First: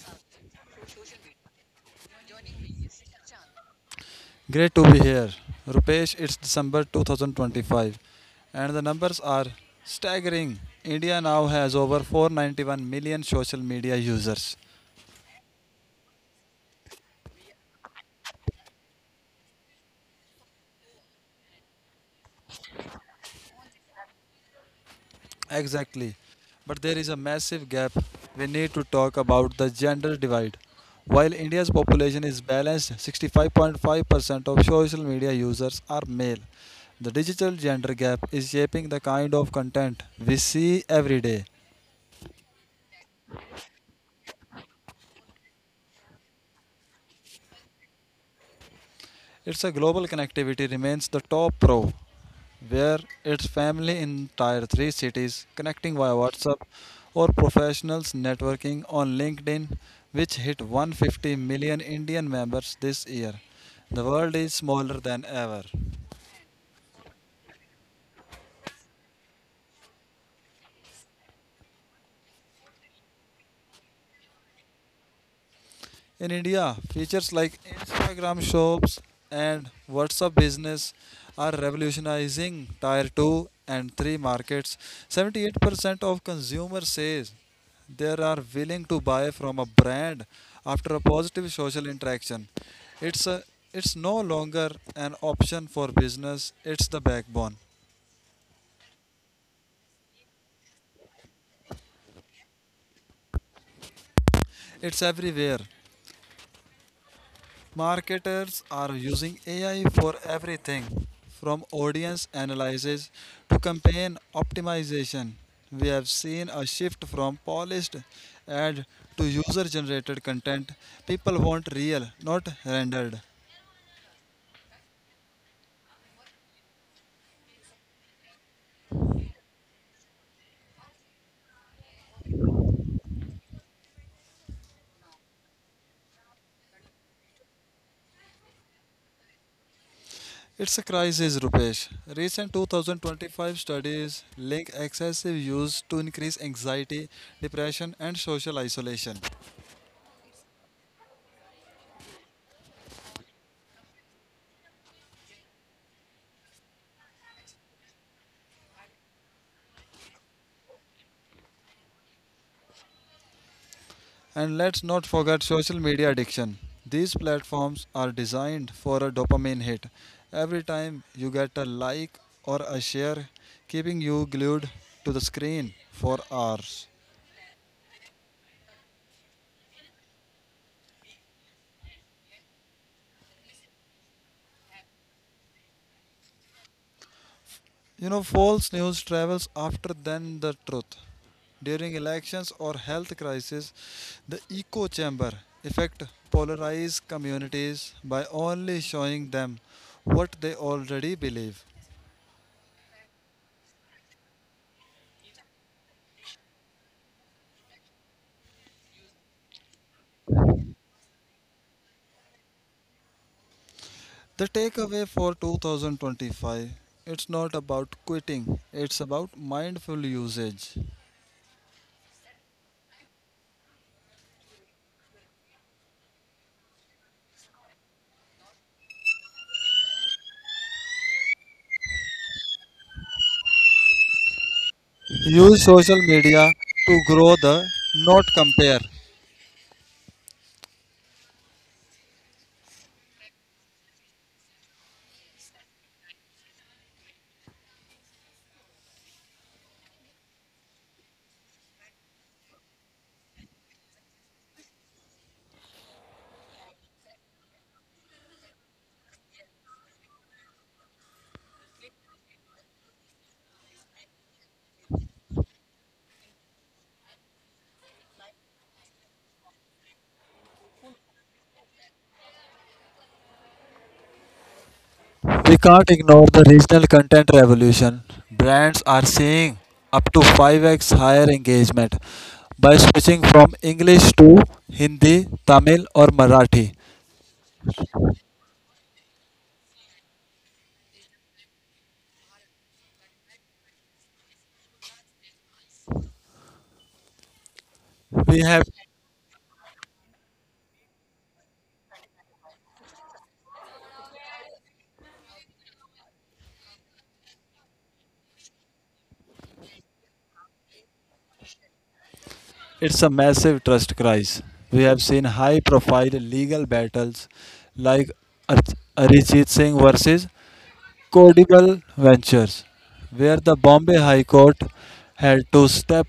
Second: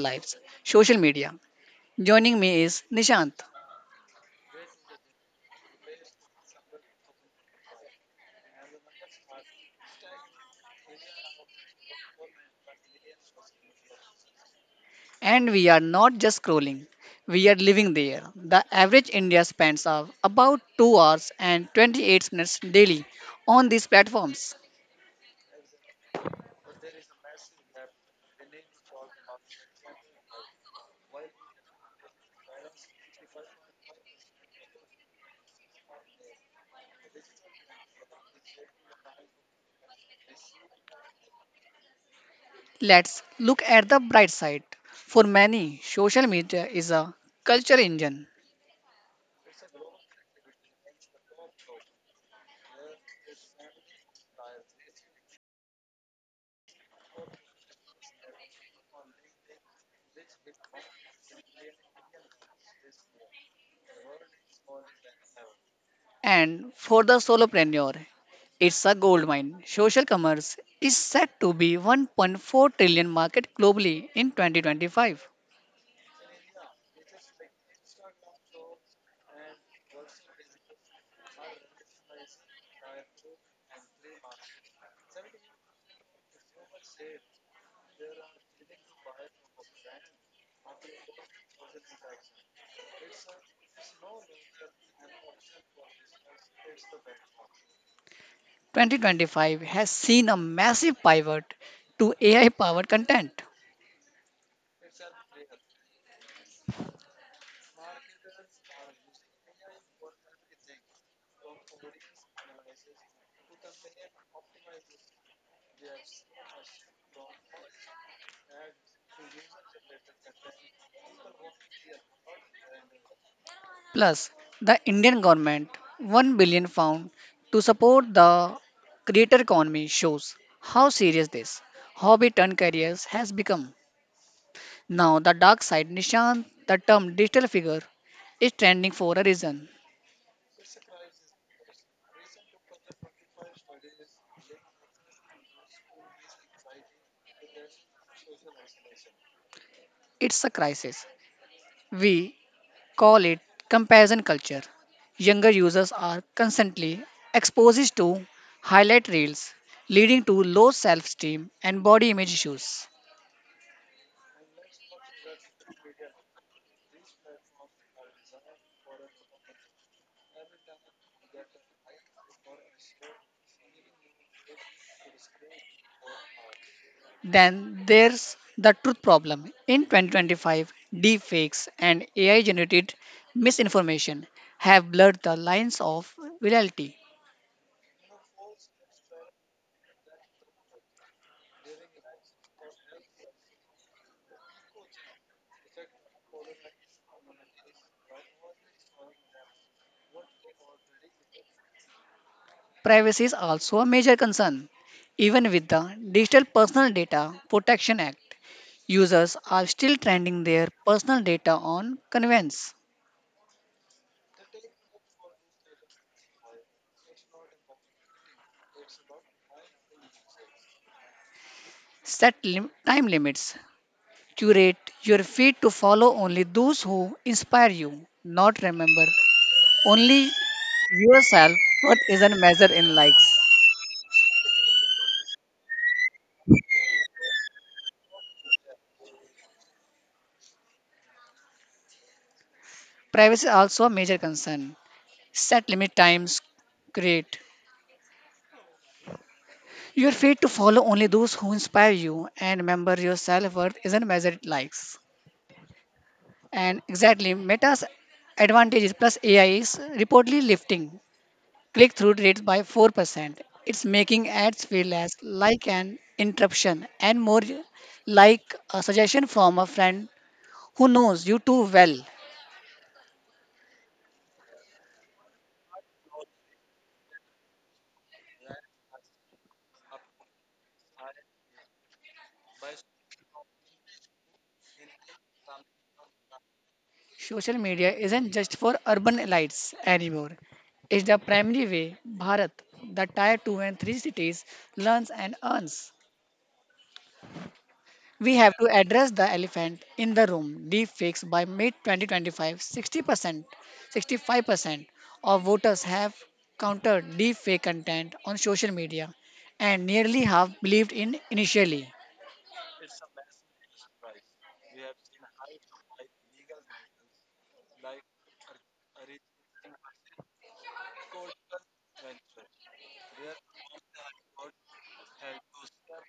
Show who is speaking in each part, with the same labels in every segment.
Speaker 1: lives social media. Joining me is Nishant.
Speaker 2: Great to be here. Rupesh, it's December 2025 and the numbers are staggering. India now has over 491 million social media users.
Speaker 1: And we are not just scrolling, we are living there. The average India spends of about 2 hours and 28 minutes daily on these platforms.
Speaker 2: Exactly. But there is a massive gap. We need to talk about the gender divide. While India's population is balanced, 65.5% of social media users are male. The digital gender gap is shaping the kind of content we see every day.
Speaker 1: Let's look at the bright side. For many, social media is a culture engine.
Speaker 2: Its a global connectivity remains the top pro, where its family in tier 3 cities connecting via WhatsApp or professionals networking on LinkedIn, which hit 150 million Indian members this year. The world is smaller than ever.
Speaker 1: And for the solopreneur, it's a goldmine. Social commerce is set to be 1.4 trillion market globally in 2025.
Speaker 2: In India, features like Instagram shops and WhatsApp business are revolutionizing tier 2 and 3 markets. 78% of consumers says they are willing to buy from a brand after a positive social interaction. It's a, it's no longer an option for business, it's the backbone.
Speaker 1: 2025 has seen a massive pivot to AI powered content.
Speaker 2: It's everywhere. Marketers are using AI for everything from audience analysis to campaign optimization. We have seen a shift from polished ad to user generated content. People want real, not rendered.
Speaker 1: Plus, the Indian government £1 billion to support the creator economy shows how serious this hobby turn careers has become. Now, the dark side, Nishan, the term digital figure, is trending for a reason.
Speaker 2: It's a crisis, Rupesh. Recent 2025 studies link excessive use to increased anxiety, depression, and social isolation.
Speaker 1: It's a crisis. We call it comparison culture. Younger users are constantly exposed to highlight reels, leading to low self esteem and body image issues.
Speaker 2: And let's not forget social media addiction. These platforms are designed for a dopamine hit. Every time you get a like or a share, keeping you glued to the screen for hours.
Speaker 1: Then there's the truth problem. In 2025, deepfakes and AI generated misinformation have blurred the lines of reality.
Speaker 2: False news travels after than the truth. During elections or health crisis, the echo chamber effect polarizes communities by only showing them what they already believe.
Speaker 1: Privacy is also a major concern, even with the Digital Personal Data Protection Act. Users are still trending their personal data on conveyance.
Speaker 2: The takeaway for 2025: it's not about quitting, it's about mindful usage.
Speaker 1: Set time limits. Curate your feed to follow only those who inspire you, not remember only yourself what isn't measured in likes.
Speaker 2: Use social media to grow the not compare.
Speaker 1: Privacy also a major concern. Set limit times. Create your feed to follow only those who inspire you and remember your self worth isn't measured in likes. And exactly, Meta's advantages plus AI is reportedly lifting click through rates by 4%. It's making ads feel less like an interruption and more like a suggestion from a friend who knows you too well.
Speaker 2: We can't ignore the regional content revolution. Brands are seeing up to 5x higher engagement by switching from English to Hindi, Tamil, or Marathi.
Speaker 1: Social media isn't just for urban elites anymore. It's the primary way Bharat, the tier 2 and 3 cities, learns and earns. We
Speaker 2: We
Speaker 1: have
Speaker 2: have
Speaker 1: to address the elephant in the room. Deepfakes by mid 2025, 60%, 65% of voters have countered deepfake content on social media, and nearly half believed in initially.
Speaker 2: It's a massive trust crisis. We have seen high profile legal battles like Arijit Singh versus Codible Ventures, where the Bombay High Court had to step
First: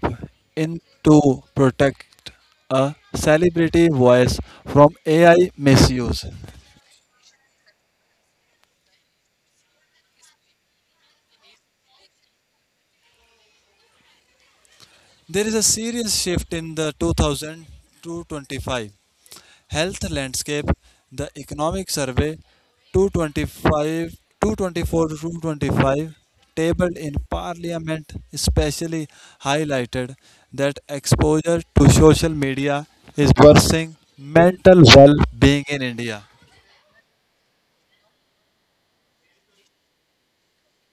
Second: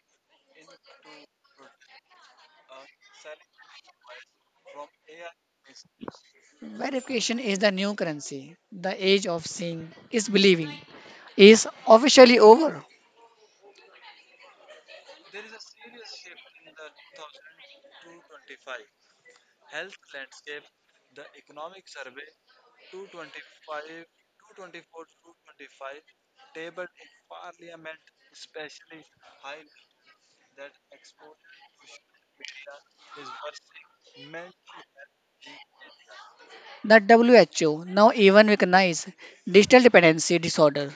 Speaker 2: in to protect a celebrity voice from AI misuse.
Speaker 1: Verification is the new currency. The age of seeing is believing is officially over.
Speaker 2: There is a serious shift in the 2000 to 25 health landscape. The Economic Survey 225 224 to 225 tabled in Parliament especially highlighted that exposure to social media is worsening mental well-being in India.
Speaker 1: That WHO now even recognize digital dependency disorder.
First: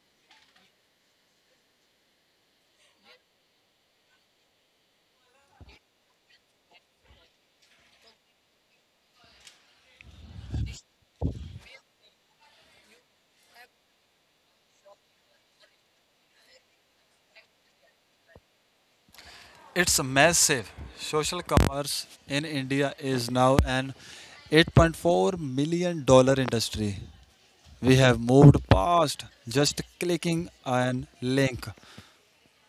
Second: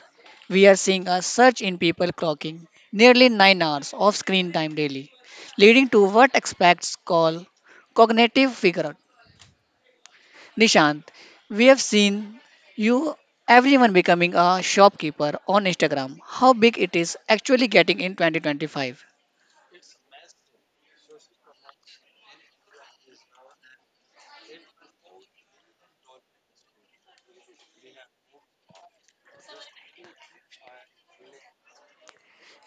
Speaker 1: We are seeing a surge in people clocking nearly 9 hours of screen time daily, leading to what experts call cognitive figure. Nishant, we have seen you everyone becoming a shopkeeper on Instagram. How big it is actually getting in 2025?
Speaker 2: It's massive. Social commerce in India is now an $8.4 million industry. We have moved past just clicking an link.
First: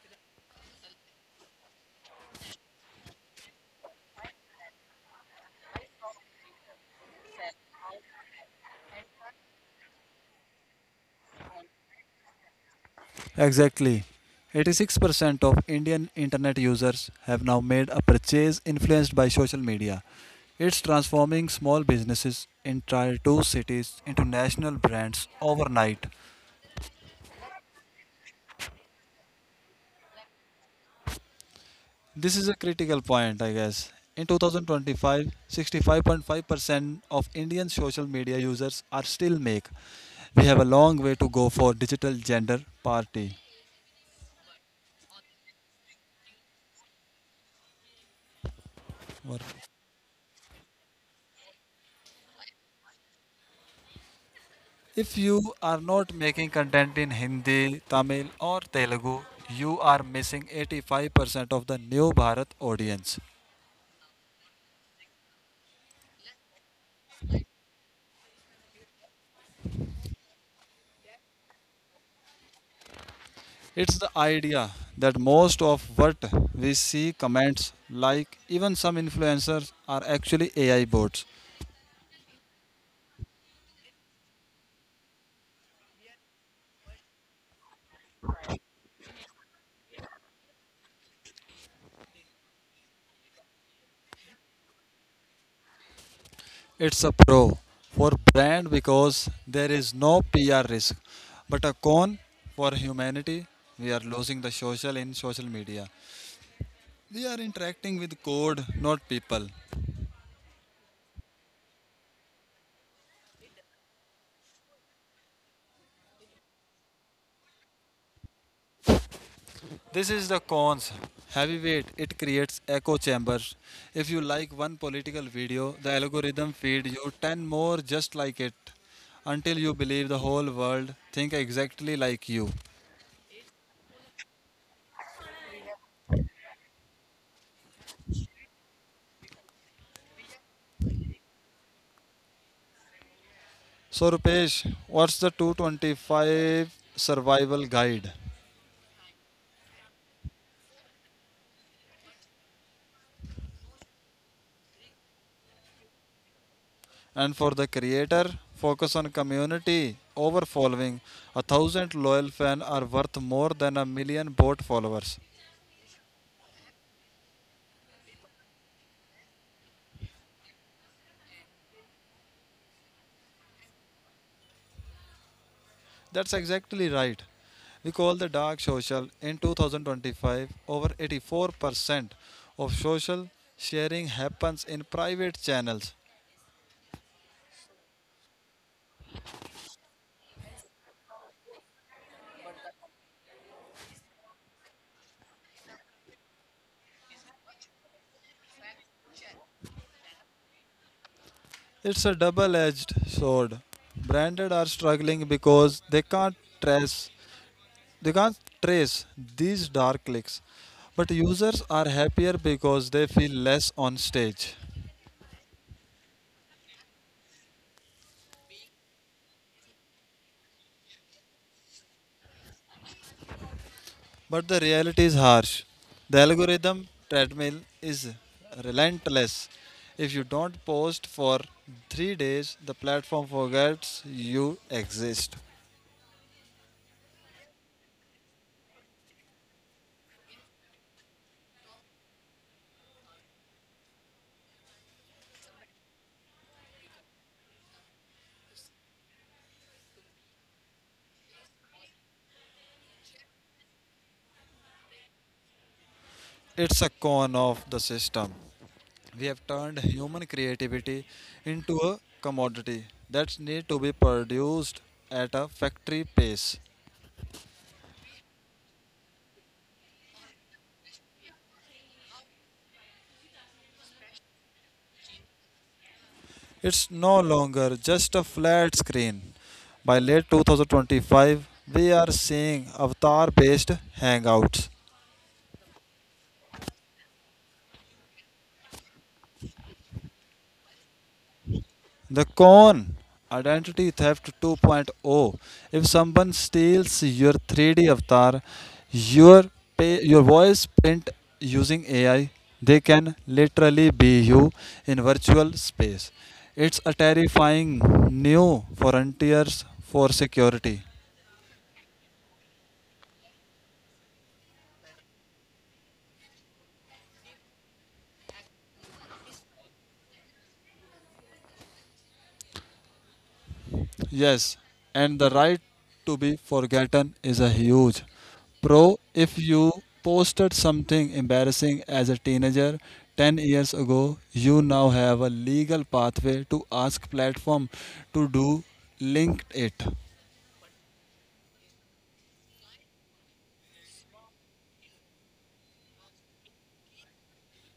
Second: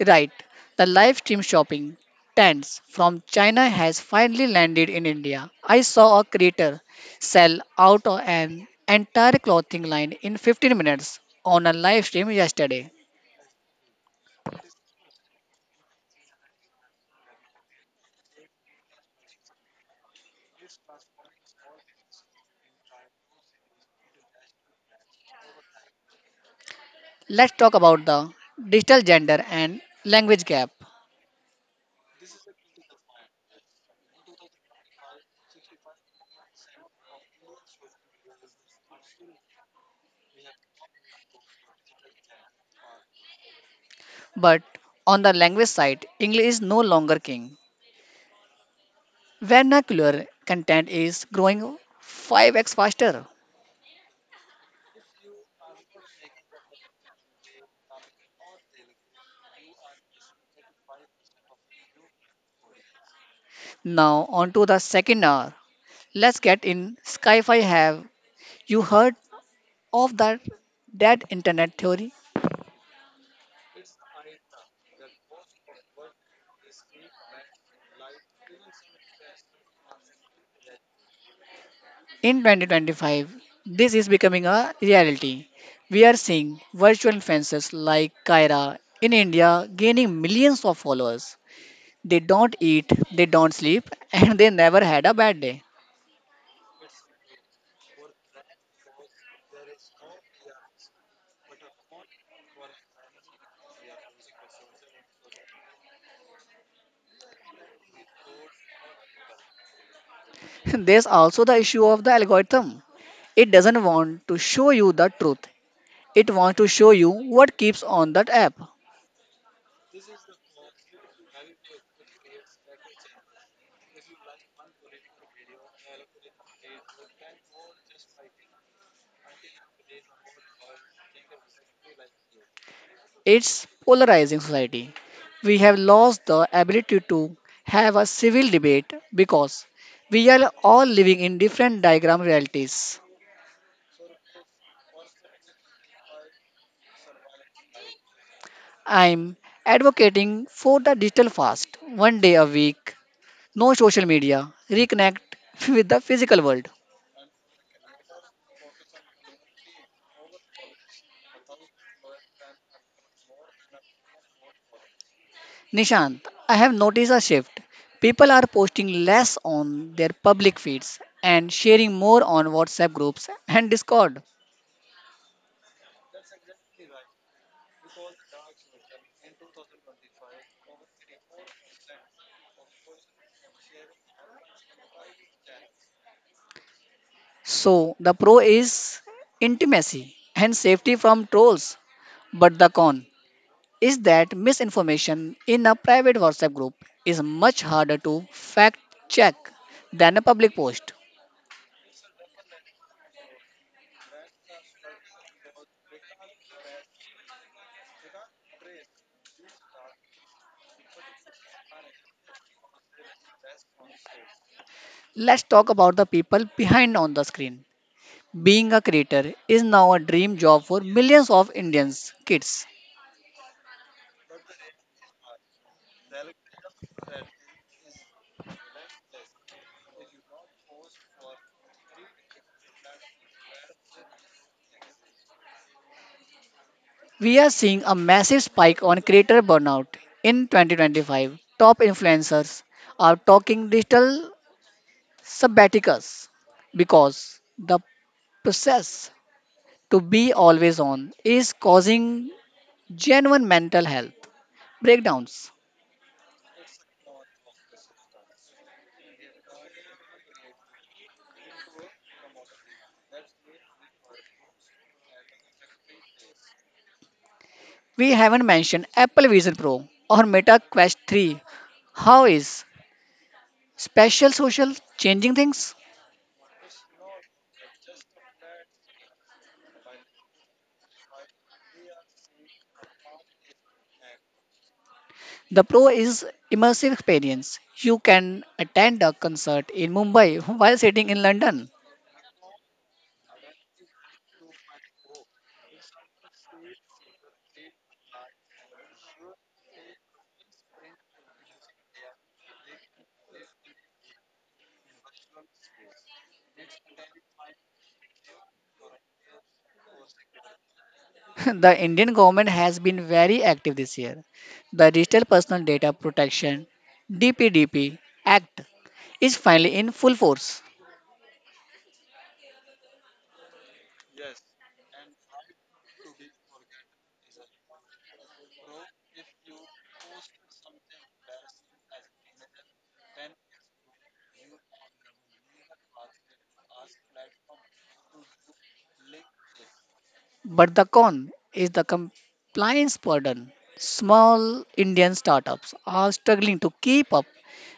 Speaker 1: Right, the live stream shopping tents from China has finally landed in India. I saw a creator sell out an entire clothing line in 15 minutes on a live stream yesterday.
Speaker 2: Exactly. 86% of Indian internet users have now made a purchase influenced by social media. It's transforming small businesses in tier 2 cities into national brands overnight.
Speaker 1: Let's talk about the digital gender and language gap.
Speaker 2: This is a critical point, I guess. In 2025, 65.5% of Indian social media users are still make. We have a long way to go for digital gender party.
Speaker 1: But on the language side, English is no longer king.
Speaker 2: Or-
Speaker 1: Vernacular content is growing 5x faster.
Speaker 2: If you are not making content in Hindi, Tamil, or Telugu, you are missing 85% of the new Bharat audience.
Speaker 1: Now, on to the second hour. Let's get in. Skyfi, have you heard of that internet theory.
Speaker 2: It's the idea that most of what we see comments like even some influencers are actually AI bots.
Speaker 1: In 2025, this is becoming a reality. We are seeing virtual influencers like Kyra in India gaining millions of followers. They don't eat, they don't sleep, and they never had a bad day.
Speaker 2: It's a pro for brand because there is no PR risk, but a con for humanity. We are losing the social in social media. We are interacting with code, not people.
Speaker 1: There's also the issue of the algorithm. It doesn't want to show you the truth. It wants to show you what keeps on that app.
Speaker 2: This is the cons. Heavyweight, it creates echo chambers. If you like one political video, the algorithm feeds you 10 more just like it until you believe the whole world think exactly like you.
Speaker 1: It's polarizing society. We have lost the ability to have a civil debate because we are all living in different diagram realities.
Speaker 2: So Rupesh, what's the 225 survival guide?
Speaker 1: I'm advocating for the digital fast, one day a week, no social media, reconnect with the physical world.
Speaker 2: And for the creator, focus on community over following. A thousand loyal fans are worth more than a million bot followers.
Speaker 1: Nishant, I have noticed a shift. People are posting less on their public feeds and sharing more on WhatsApp groups and Discord.
Speaker 2: That's exactly right. We call the dark social in 2025 over 84% of social sharing happens in private channels.
Speaker 1: So the pro is intimacy and safety from trolls, but the con is that misinformation in a private WhatsApp group is much harder to fact check than a public post.
Speaker 2: It's a double-edged sword. Branded are struggling because they can't trace these dark clicks. But users are happier because they feel less on stage.
Speaker 1: Let's talk about the people behind on the screen. Being a creator is now a dream job for millions of Indians kids.
Speaker 2: But the reality is harsh. The algorithm treadmill is relentless. If you don't post for 3 days, the platform forgets you exist.
Speaker 1: We are seeing a massive spike on creator burnout in 2025. Top influencers are talking digital sabbaticus because the process to be always on is causing genuine mental health breakdowns.
Speaker 2: It's a con of the system. We have turned human creativity into a commodity that needs to be produced at a factory pace.
Speaker 1: We haven't mentioned Apple Vision Pro or Meta Quest 3. How is special social changing things?
Speaker 2: It's no longer just a flat screen. By late 2025, we are seeing avatar based hangouts.
Speaker 1: The pro is immersive experience. You can attend a concert in Mumbai while sitting in London.
Speaker 2: The con Identity Theft 2.0. If someone steals your 3D avatar, your, pay, your voice print using AI, they can literally be you in virtual space. It's a terrifying new frontiers for security.
Speaker 1: The Indian government has been very active this year. The Digital Personal Data Protection, DPDP, Act is finally in full force.
Speaker 2: Yes, and the right to be forgotten is a huge pro. If you posted something embarrassing as a teenager 10 years ago, you now have a legal pathway to ask platform to do linked it.
Speaker 1: But the con is the compliance burden. Small Indian startups are struggling to keep up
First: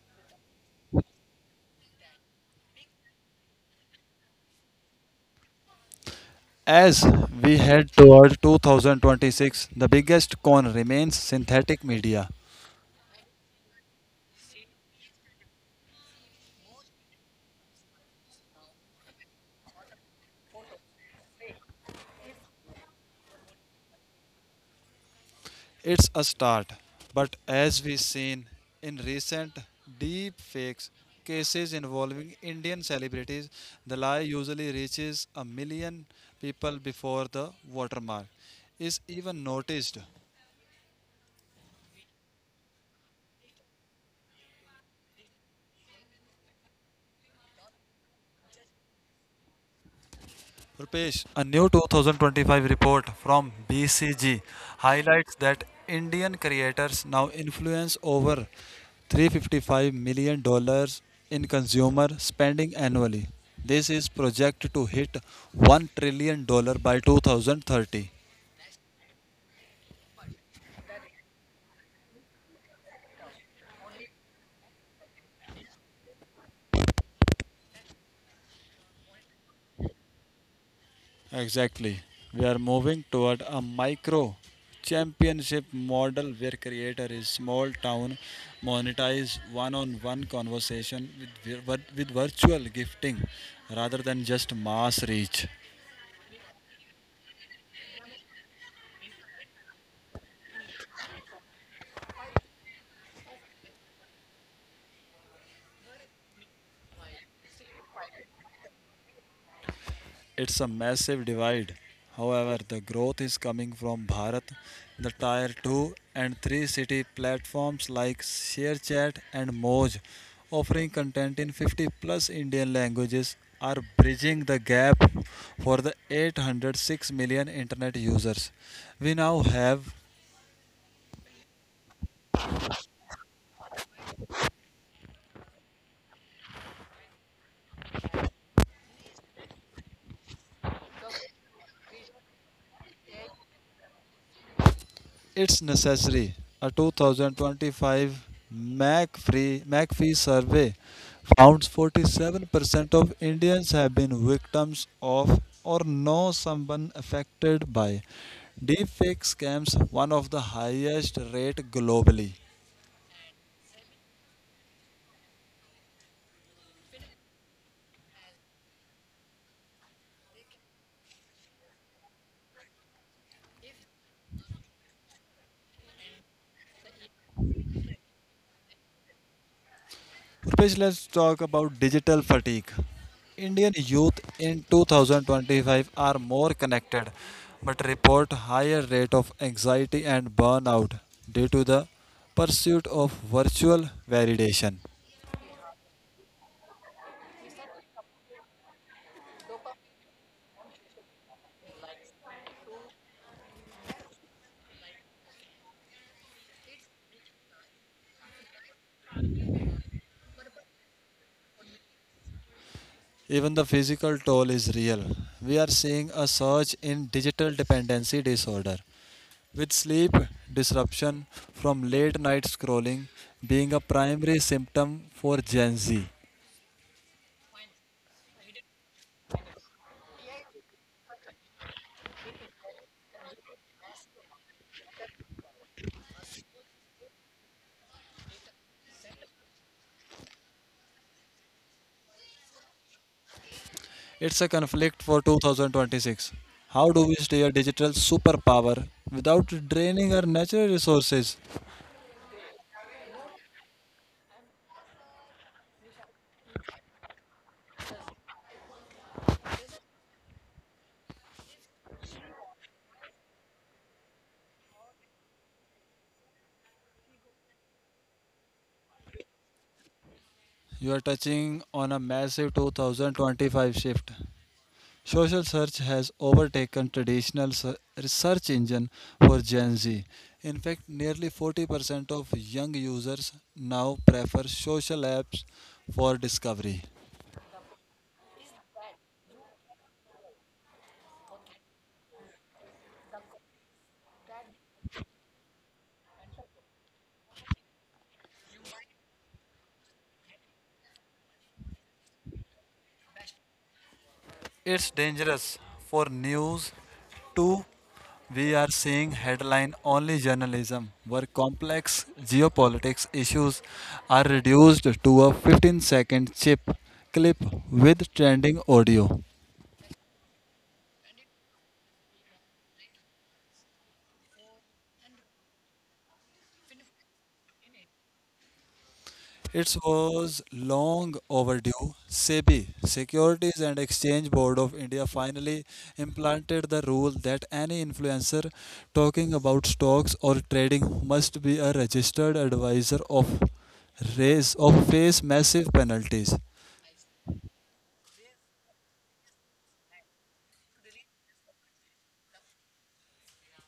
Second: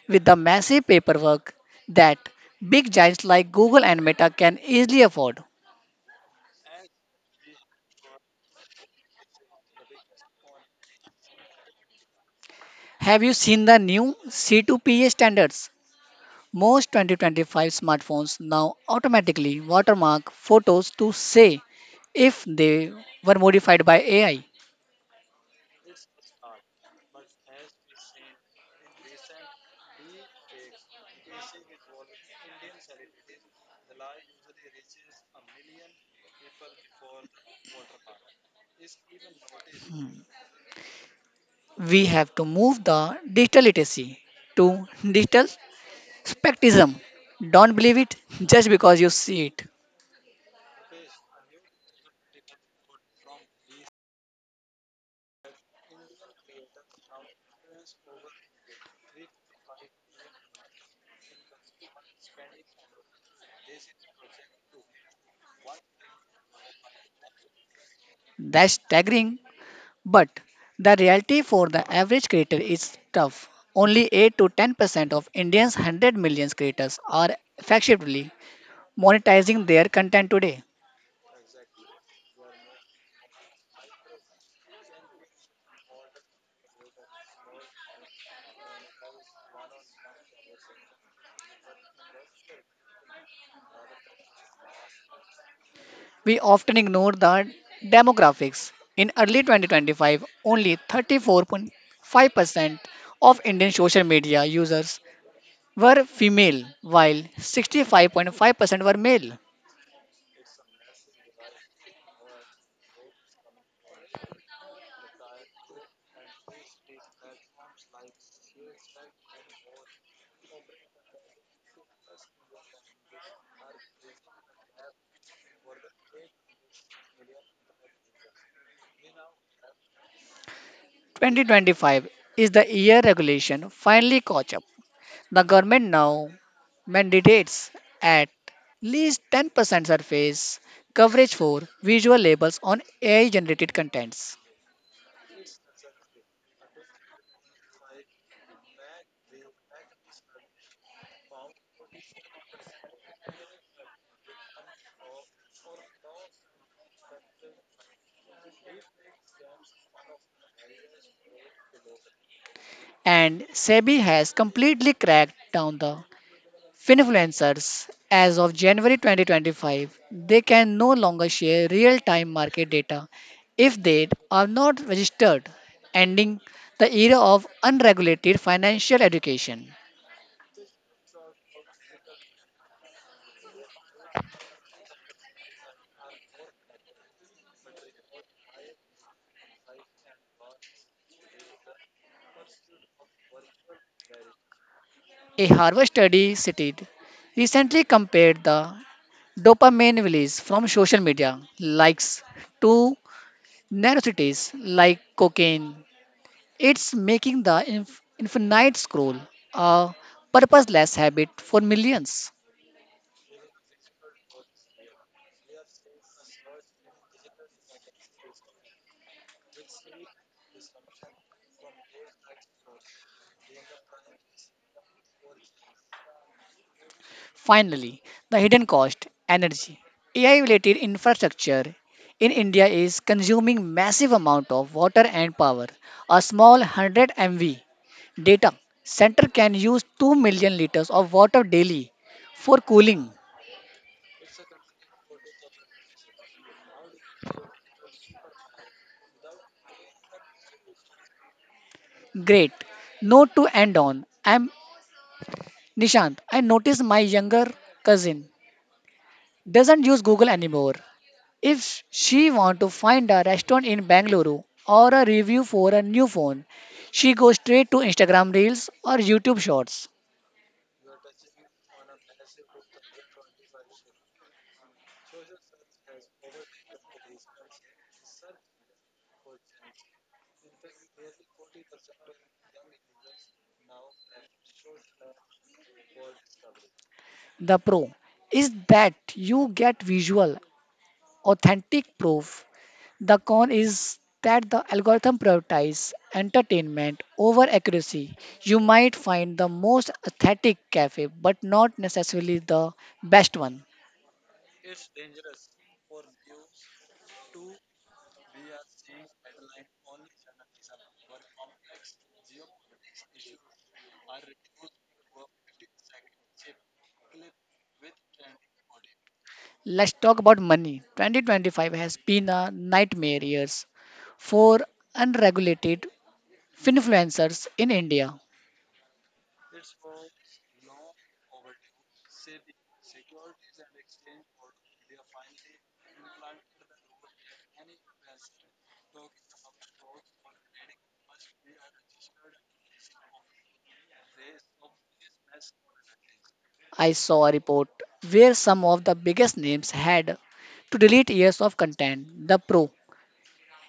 Speaker 1: with the massive paperwork that big giants like Google and Meta can easily afford.
Speaker 2: As we head toward 2026, the biggest con remains synthetic media.
Speaker 1: Have you seen the new C2PA standards? Most 2025 smartphones now automatically watermark photos to say if they were modified by AI.
Speaker 2: It's a start, but as we seen in recent deep fakes cases involving Indian celebrities, the lie usually reaches a million people before the watermark is even noticed.
Speaker 1: We have to move the digital literacy to digital skepticism. Don't believe it just because you see it.
Speaker 2: Rupesh, a new 2025 report from BCG highlights that Indian creators now influence over $355 million in consumer spending annually. This is projected to hit $1 trillion by 2030.
Speaker 1: That's staggering, but the reality for the average creator is tough. Only 8 to 10% of Indians' 100 million creators are effectively monetizing their content today.
Speaker 2: Exactly. We are moving toward a micro championship model where creator is small town monetize one-on-one conversation with virtual gifting rather than just mass reach.
Speaker 1: We often ignore the demographics. In early 2025, only 34.5% of Indian social media users were female, while 65.5% were male.
Speaker 2: It's a massive divide. However, the growth is coming from Bharat, the Tier 2 and 3 city platforms like ShareChat and Moj, offering content in 50 plus Indian languages, are bridging the gap for the 806 million internet users. We now have
Speaker 1: 2025 is the year regulation finally caught up. The government now mandates at least 10% surface coverage for visual labels on AI generated contents.
Speaker 2: it's necessary. A 2025 McFree, McPhee survey found 47% of Indians have been victims of or know someone affected by deepfake scams, one of the highest rate globally.
Speaker 1: And SEBI has completely cracked down the Finfluencers, as of January 2025, they can no longer share real time market data if they are not registered, ending the era of unregulated financial education.
Speaker 2: Rupesh, let's talk about digital fatigue. Indian youth in 2025 are more connected but report higher rate of anxiety and burnout due to the pursuit of virtual validation.
Speaker 1: A Harvard study cited recently compared the dopamine release from social media likes to nanocities like cocaine. It's making the infinite scroll a purposeless habit for millions.
Speaker 2: Even the physical toll is real. We are seeing a surge in digital dependency disorder, with sleep disruption from late night scrolling being a primary symptom for Gen Z.
Speaker 1: Finally, the hidden cost energy. AI related infrastructure in India is consuming massive amount of water and power. A small 100 MV data center can use 2 million liters of water daily for cooling.
Speaker 2: It's a conflict for 2026. How do we stay a digital superpower without draining our natural resources?
Speaker 1: Great. Note to end on. I'm Nishant. I noticed my younger cousin doesn't use Google anymore. If she want to find a restaurant in Bangalore or a review for a new phone, she goes straight to Instagram Reels or YouTube Shorts.
Speaker 2: You are touching on a massive 2025 shift. Social search has overtaken traditional search engine for Gen Z. In fact, nearly 40% of young users now prefer social apps for discovery.
Speaker 1: The pro is that you get visual, authentic proof. The con is that the algorithm prioritizes entertainment over accuracy. You might find the most aesthetic cafe, but not necessarily the best one.
Speaker 2: It's dangerous for news too. We are seeing headline only journalism where complex geopolitics issues are reduced to a 15-second chip clip with trending audio.
Speaker 1: Let's talk about money. 2025 has been a nightmare years for unregulated finfluencers in India.
Speaker 2: It was long overdue. SEBI, Securities and Exchange Board of India, finally implanted the rule that any influencer talking about stocks or trading must be a registered advisor of raise or face massive penalties.
Speaker 1: I saw a report where some of the biggest names had to delete years of content. The pro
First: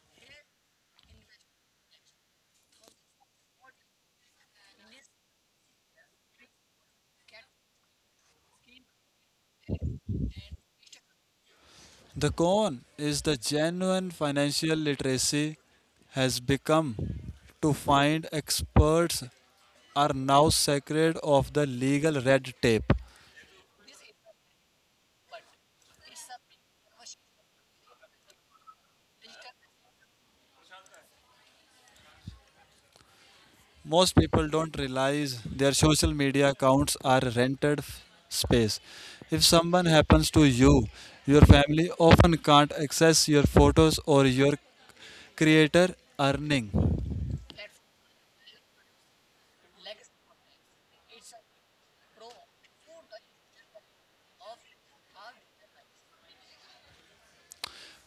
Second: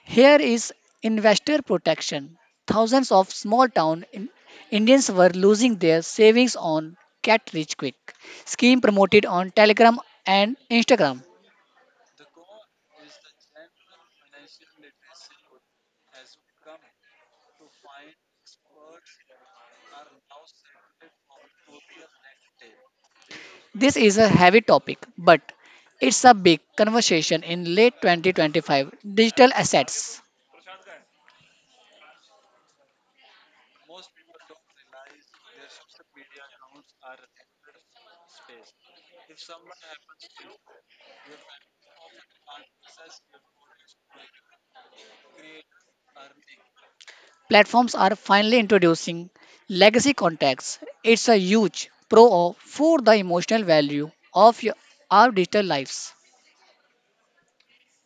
Speaker 1: here is investor protection. Thousands of small town Indians were losing their savings on Get Rich Quick scheme promoted on Telegram and Instagram.
Speaker 2: The con is the genuine financial literacy has become to find experts are now sacred of the legal red tape.
Speaker 1: This is a heavy topic, but it's a big conversation in late 2025. Digital assets
Speaker 2: Most people don't realize their social media accounts are rented space. If someone happens to you, your family often can't access your photos or your creator earning.
Speaker 1: platforms are finally introducing legacy contacts. It's a huge pro for the emotional value of our digital lives.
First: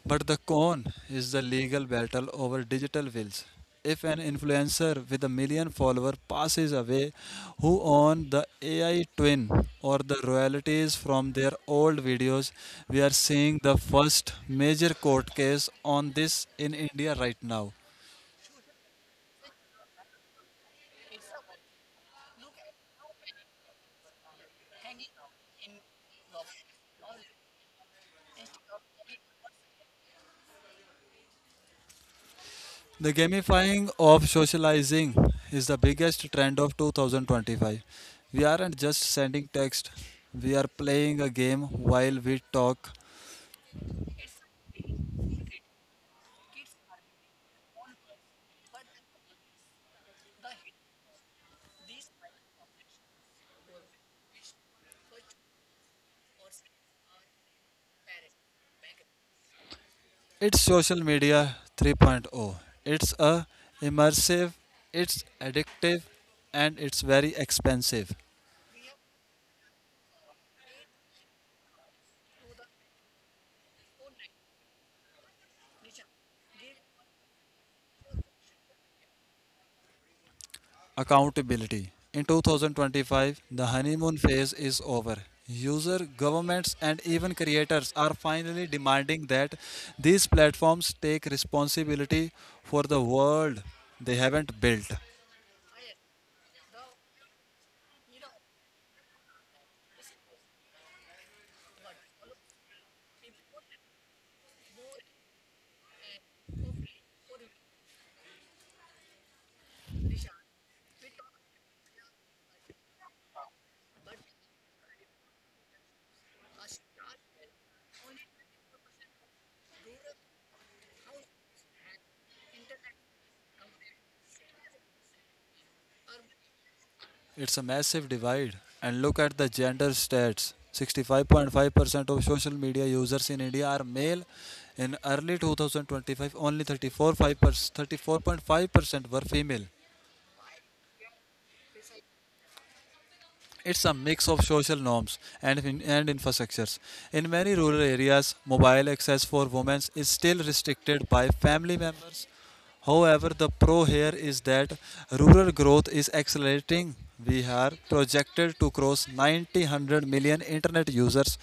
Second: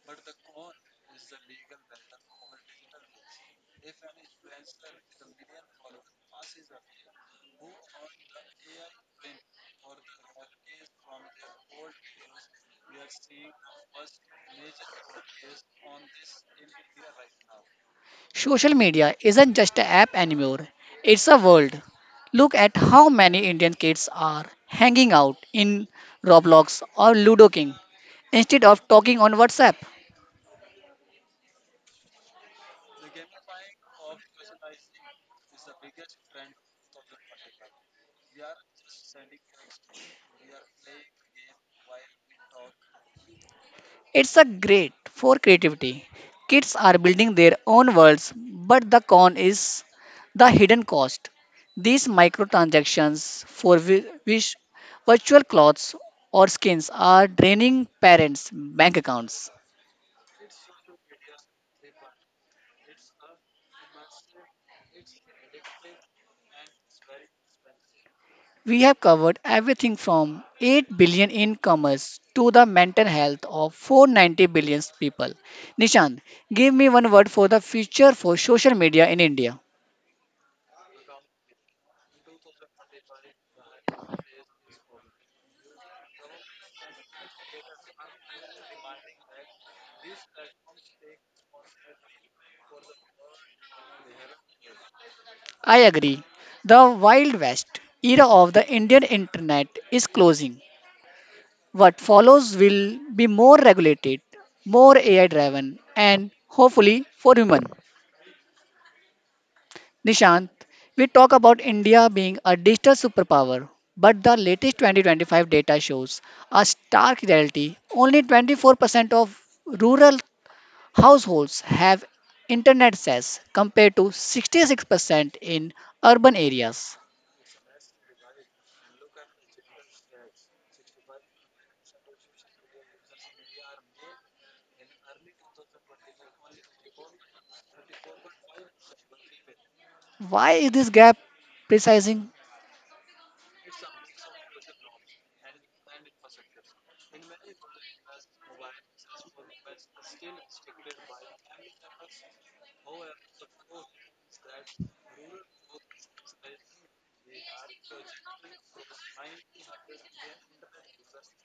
Speaker 2: But the con is the legal battle over digital wills. If an influencer with a million followers passes away, who owns the AI twin or the royalties from their old videos? We are seeing the first major court case on this in India right now.
Speaker 1: Social media isn't just an app anymore, it's a world. Look at how many Indian kids are hanging out in Roblox or Ludo King instead of talking on WhatsApp.
Speaker 2: The gamifying of socializing is the biggest trend of 2025. We aren't just sending text, we are playing a game while we talk.
Speaker 1: It's a great for creativity. Kids are building their own worlds, but the con is the hidden cost. These microtransactions for which virtual clothes or skins are draining parents' bank accounts.
Speaker 2: It's social media 3.0. It's a immersive, it's addictive, and it's very expensive.
Speaker 1: We have covered everything from 8 billion in commerce to the mental health of 490 billion people. Nishan, give me one word for the future for social media in India.
Speaker 2: Accountability. In 2025, the honeymoon phase is over. User governments and even creators are finally demanding that these platforms take responsibility for the world they haven't built.
Speaker 1: I agree. The Wild West era of the Indian internet is closing. What follows will be more regulated, more AI driven, and hopefully for human. Nishant, we talk about India being a digital superpower, but the latest 2025 data shows a stark reality. Only 24% of rural households have internet access compared to 66% in urban areas.
Speaker 2: It's a massive divide. And look at the gender stats: 65.5% of social media users in India are male. In early 2025, only 34.5% were female.
Speaker 1: Why is this gap precising?
Speaker 2: It's a mix of social norms and infrastructures. In many rural areas, mobile access for women is still restricted by family members. However, the pro here is that rural growth is accelerating. We are projected to cross 900 million internet users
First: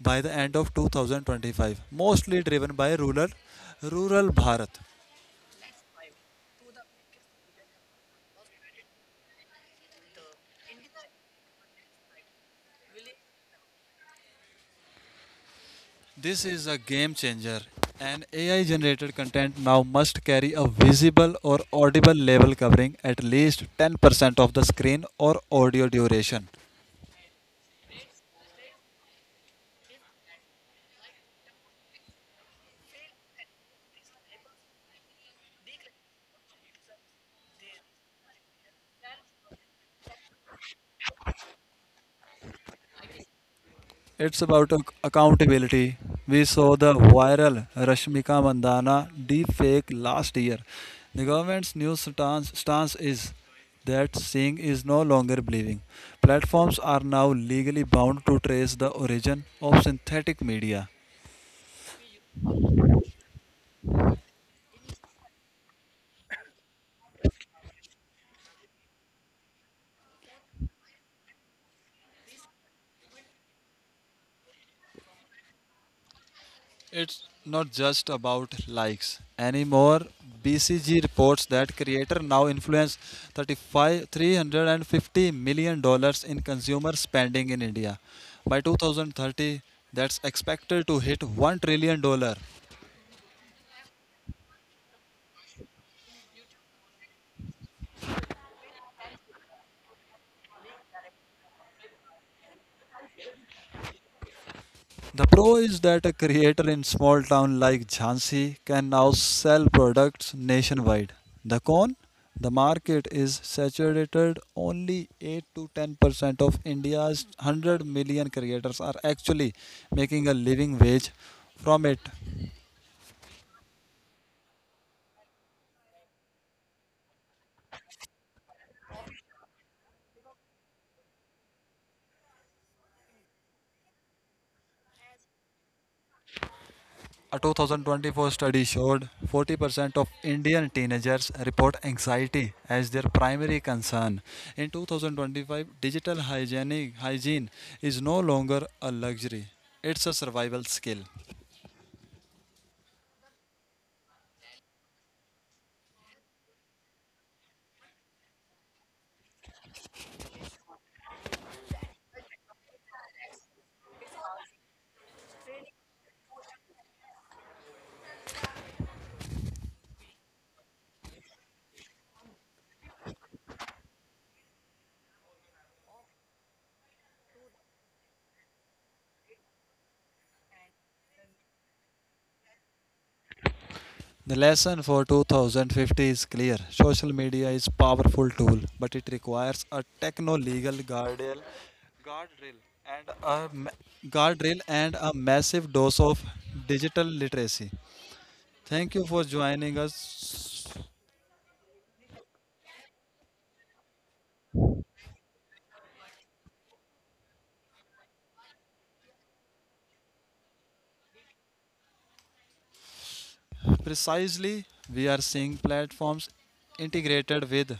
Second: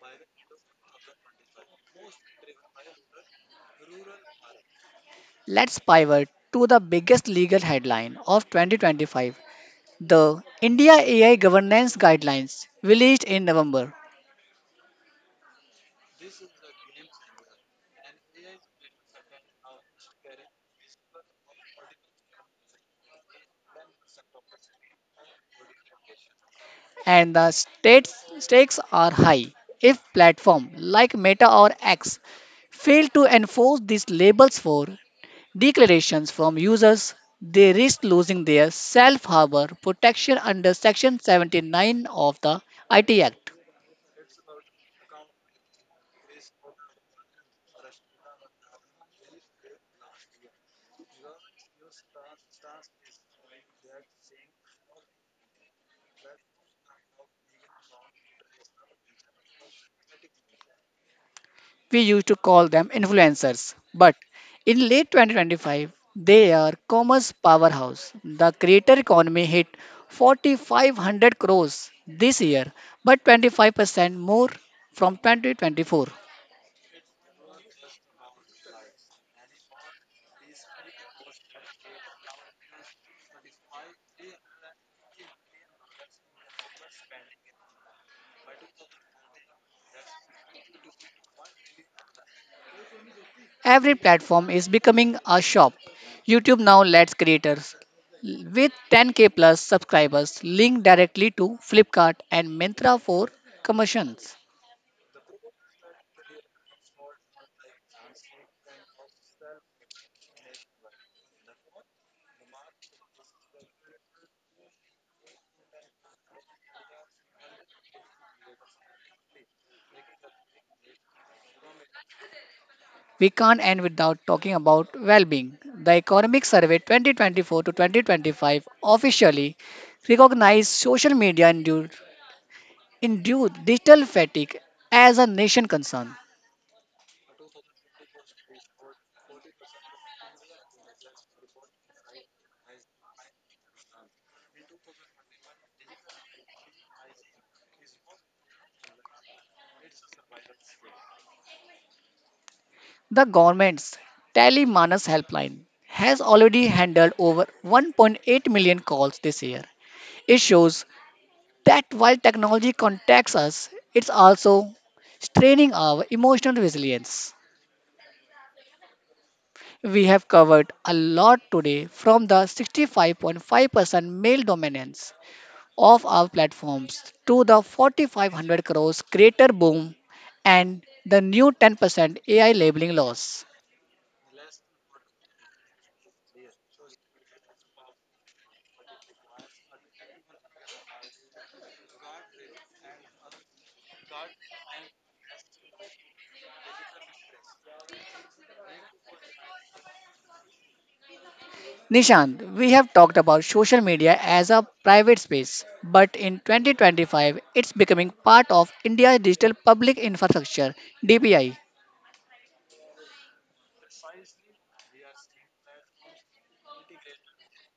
Speaker 2: by the end of 2025, mostly driven by rural Bharat.
Speaker 1: Let's pivot to the biggest legal headline of 2025, the India AI Governance Guidelines, released in November.
Speaker 2: This is a game changer. An AI generated content now must carry a visible or audible label covering at least 10% of the screen or audio duration.
Speaker 1: And the stakes are high. If platform like Meta or X fail to enforce these labels for declarations from users, they risk losing their self harbor protection under Section 79 of the IT Act.
Speaker 2: It's about accountability. We saw the viral Rashmika Mandana deepfake last year. The government's new stance is that seeing is no longer believing. Platforms are now legally bound to trace the origin of synthetic media.
Speaker 1: We used to call them influencers, but in late 2025, they are commerce powerhouse. The creator economy hit 4,500 crores this year, but 25% more from 2024.
Speaker 2: It's not just about likes anymore. BCG reports that creator now influence 35 $350 million in consumer spending in India. By 2030, that's expected to hit $1 trillion.
Speaker 1: Every platform is becoming a shop. YouTube now lets creators with 10K plus subscribers link directly to Flipkart and Myntra for commissions.
Speaker 2: The pro is that a creator in small town like Jhansi can now sell products nationwide. The con, the market is saturated. Only 8 to 10% of India's 100 million creators are actually making a living wage from it.
Speaker 1: We can't end without talking about well-being. The Economic Survey 2024 to 2025 officially recognized social media induced digital fatigue as a nation concern.
Speaker 2: A 2024 study showed 40% of Indian teenagers report anxiety as their primary concern. In 2025, digital hygiene is no longer a luxury, it's a survival skill.
Speaker 1: The government's Telemanas helpline has already handled over 1.8 million calls this year. It shows that while technology contacts us, it's also straining our emotional resilience. We have covered a lot today from the 65.5% male dominance of our platforms to the 4,500 crores creator boom and the new 10% AI labeling laws.
Speaker 2: The lesson for 2050 is clear. Social media is a powerful tool, but it requires a techno-legal guardrail and a guardrail and a massive dose of digital literacy. Thank you for joining us.
Speaker 1: Nishant, we have talked about social media as a private space, but in 2025 it's becoming part of India's digital public infrastructure, DPI.
Speaker 2: Precisely, we are seeing platforms integrated with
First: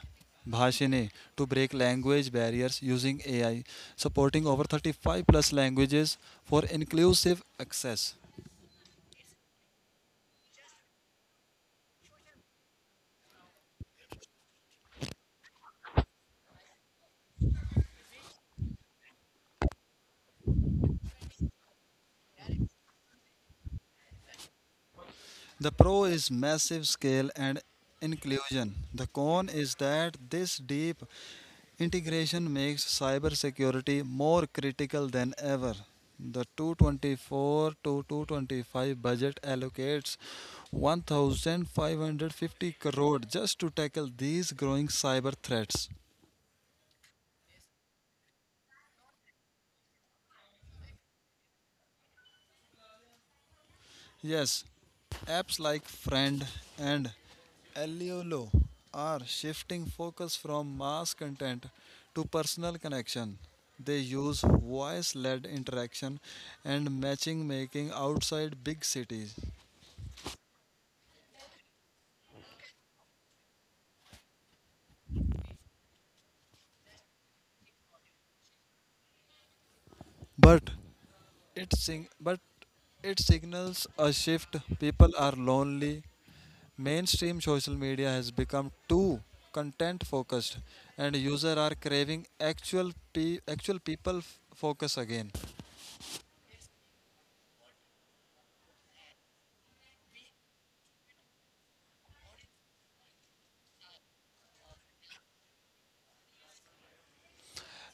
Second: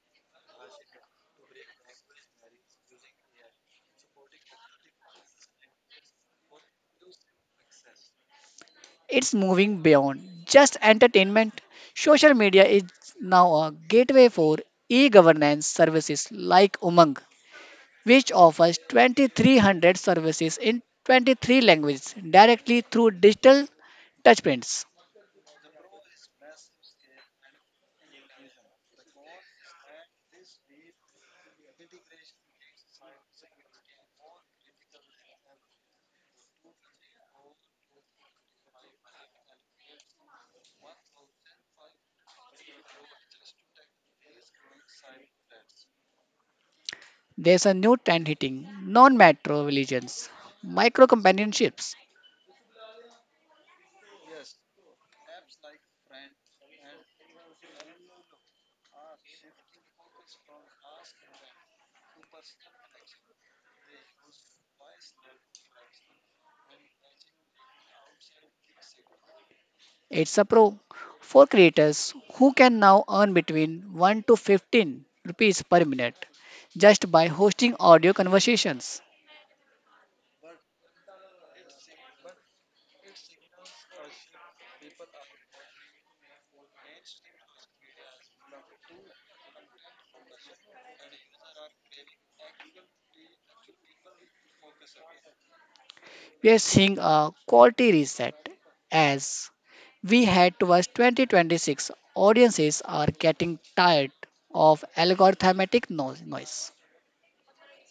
Speaker 2: Bhashini to break language barriers using AI, supporting over 35 plus languages for inclusive access.
Speaker 1: It's moving beyond just entertainment. Social media is now a gateway for e governance services like Umang, which offers 2,300 services in 23 languages directly through digital touchprints.
Speaker 2: The pro is massive scale and inclusion. The con is that this deep integration makes cybersecurity more critical than ever. The 224 to 225 budget allocates 1550 crore just to tackle these growing cyber threats.
Speaker 1: There's a new trend hitting non metro religions, micro companionships.
Speaker 2: Yes, apps like Friend and Eliolo are shifting focus from mass content to personal connection. They use voice led interaction and matching making outside big cities.
Speaker 1: It's a pro for creators who can now earn between 1 to 15 rupees per minute just by hosting audio conversations.
Speaker 2: But but it signals a shift. People are lonely. Mainstream social media has become too content focused, and users are craving actual people focus again.
Speaker 1: We are seeing a quality reset as we head towards 2026. Audiences are getting tired of algorithmic noise.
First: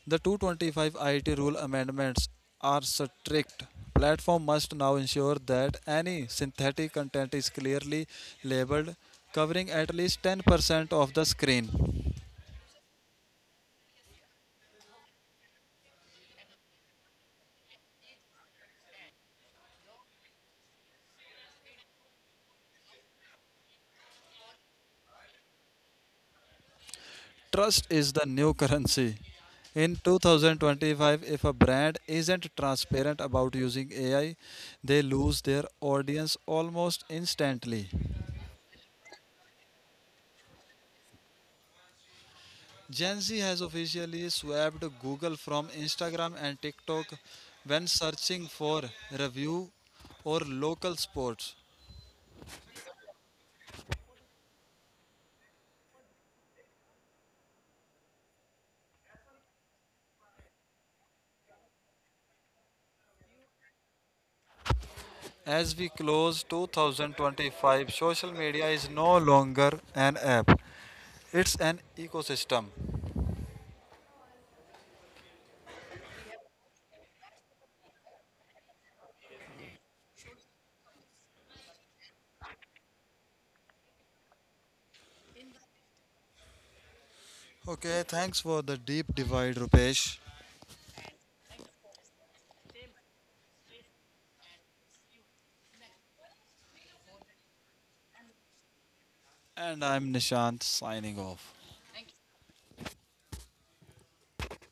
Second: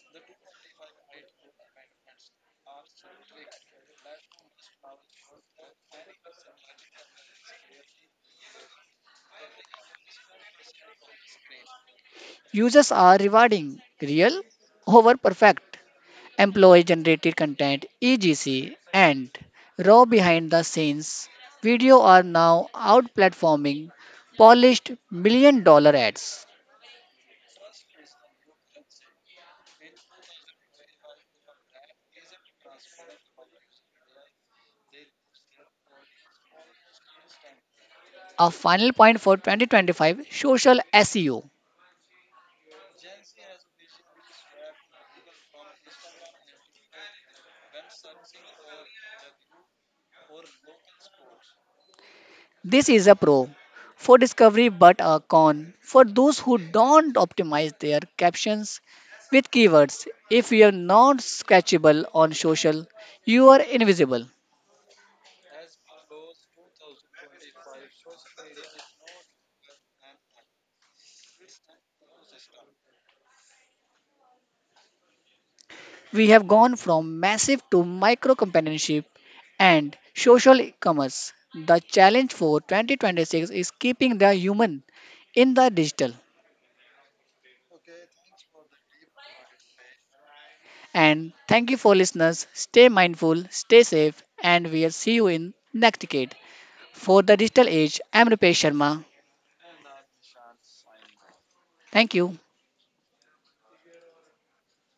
Speaker 2: The 225 IT rule amendments are strict. Platform must now ensure that any synthetic content is clearly labeled, covering at least 10% of the screen.
Speaker 1: Users are rewarding real over perfect, employee generated content, EGC, and raw behind the scenes video are now out platforming polished million-dollar ads.
Speaker 2: Trust is the new currency. In 2025, if a brand isn't transparent about using AI, they lose their audience almost instantly.
Speaker 1: A final point for 2025 social SEO.
Speaker 2: Gen Z has officially swapped Google from Instagram and TikTok when searching for review or local sports.
Speaker 1: This is a pro for discovery, but a con for those who don't optimize their captions with keywords. If you are not scratchable on social, you are invisible.
Speaker 2: As we close 2025, social media is no longer an app, it's an ecosystem.
Speaker 1: We have gone from massive to micro companionship and social commerce. The challenge for 2026 is keeping the human in the digital.
Speaker 2: Okay, thanks for the deep divide, Rupesh.
Speaker 1: And thank you for listeners. Stay mindful, stay safe, and we'll see you in next decade. For the digital age. I'm Rupesh Sharma.
Speaker 2: And I'm Nishant signing off.
Speaker 1: Thank you.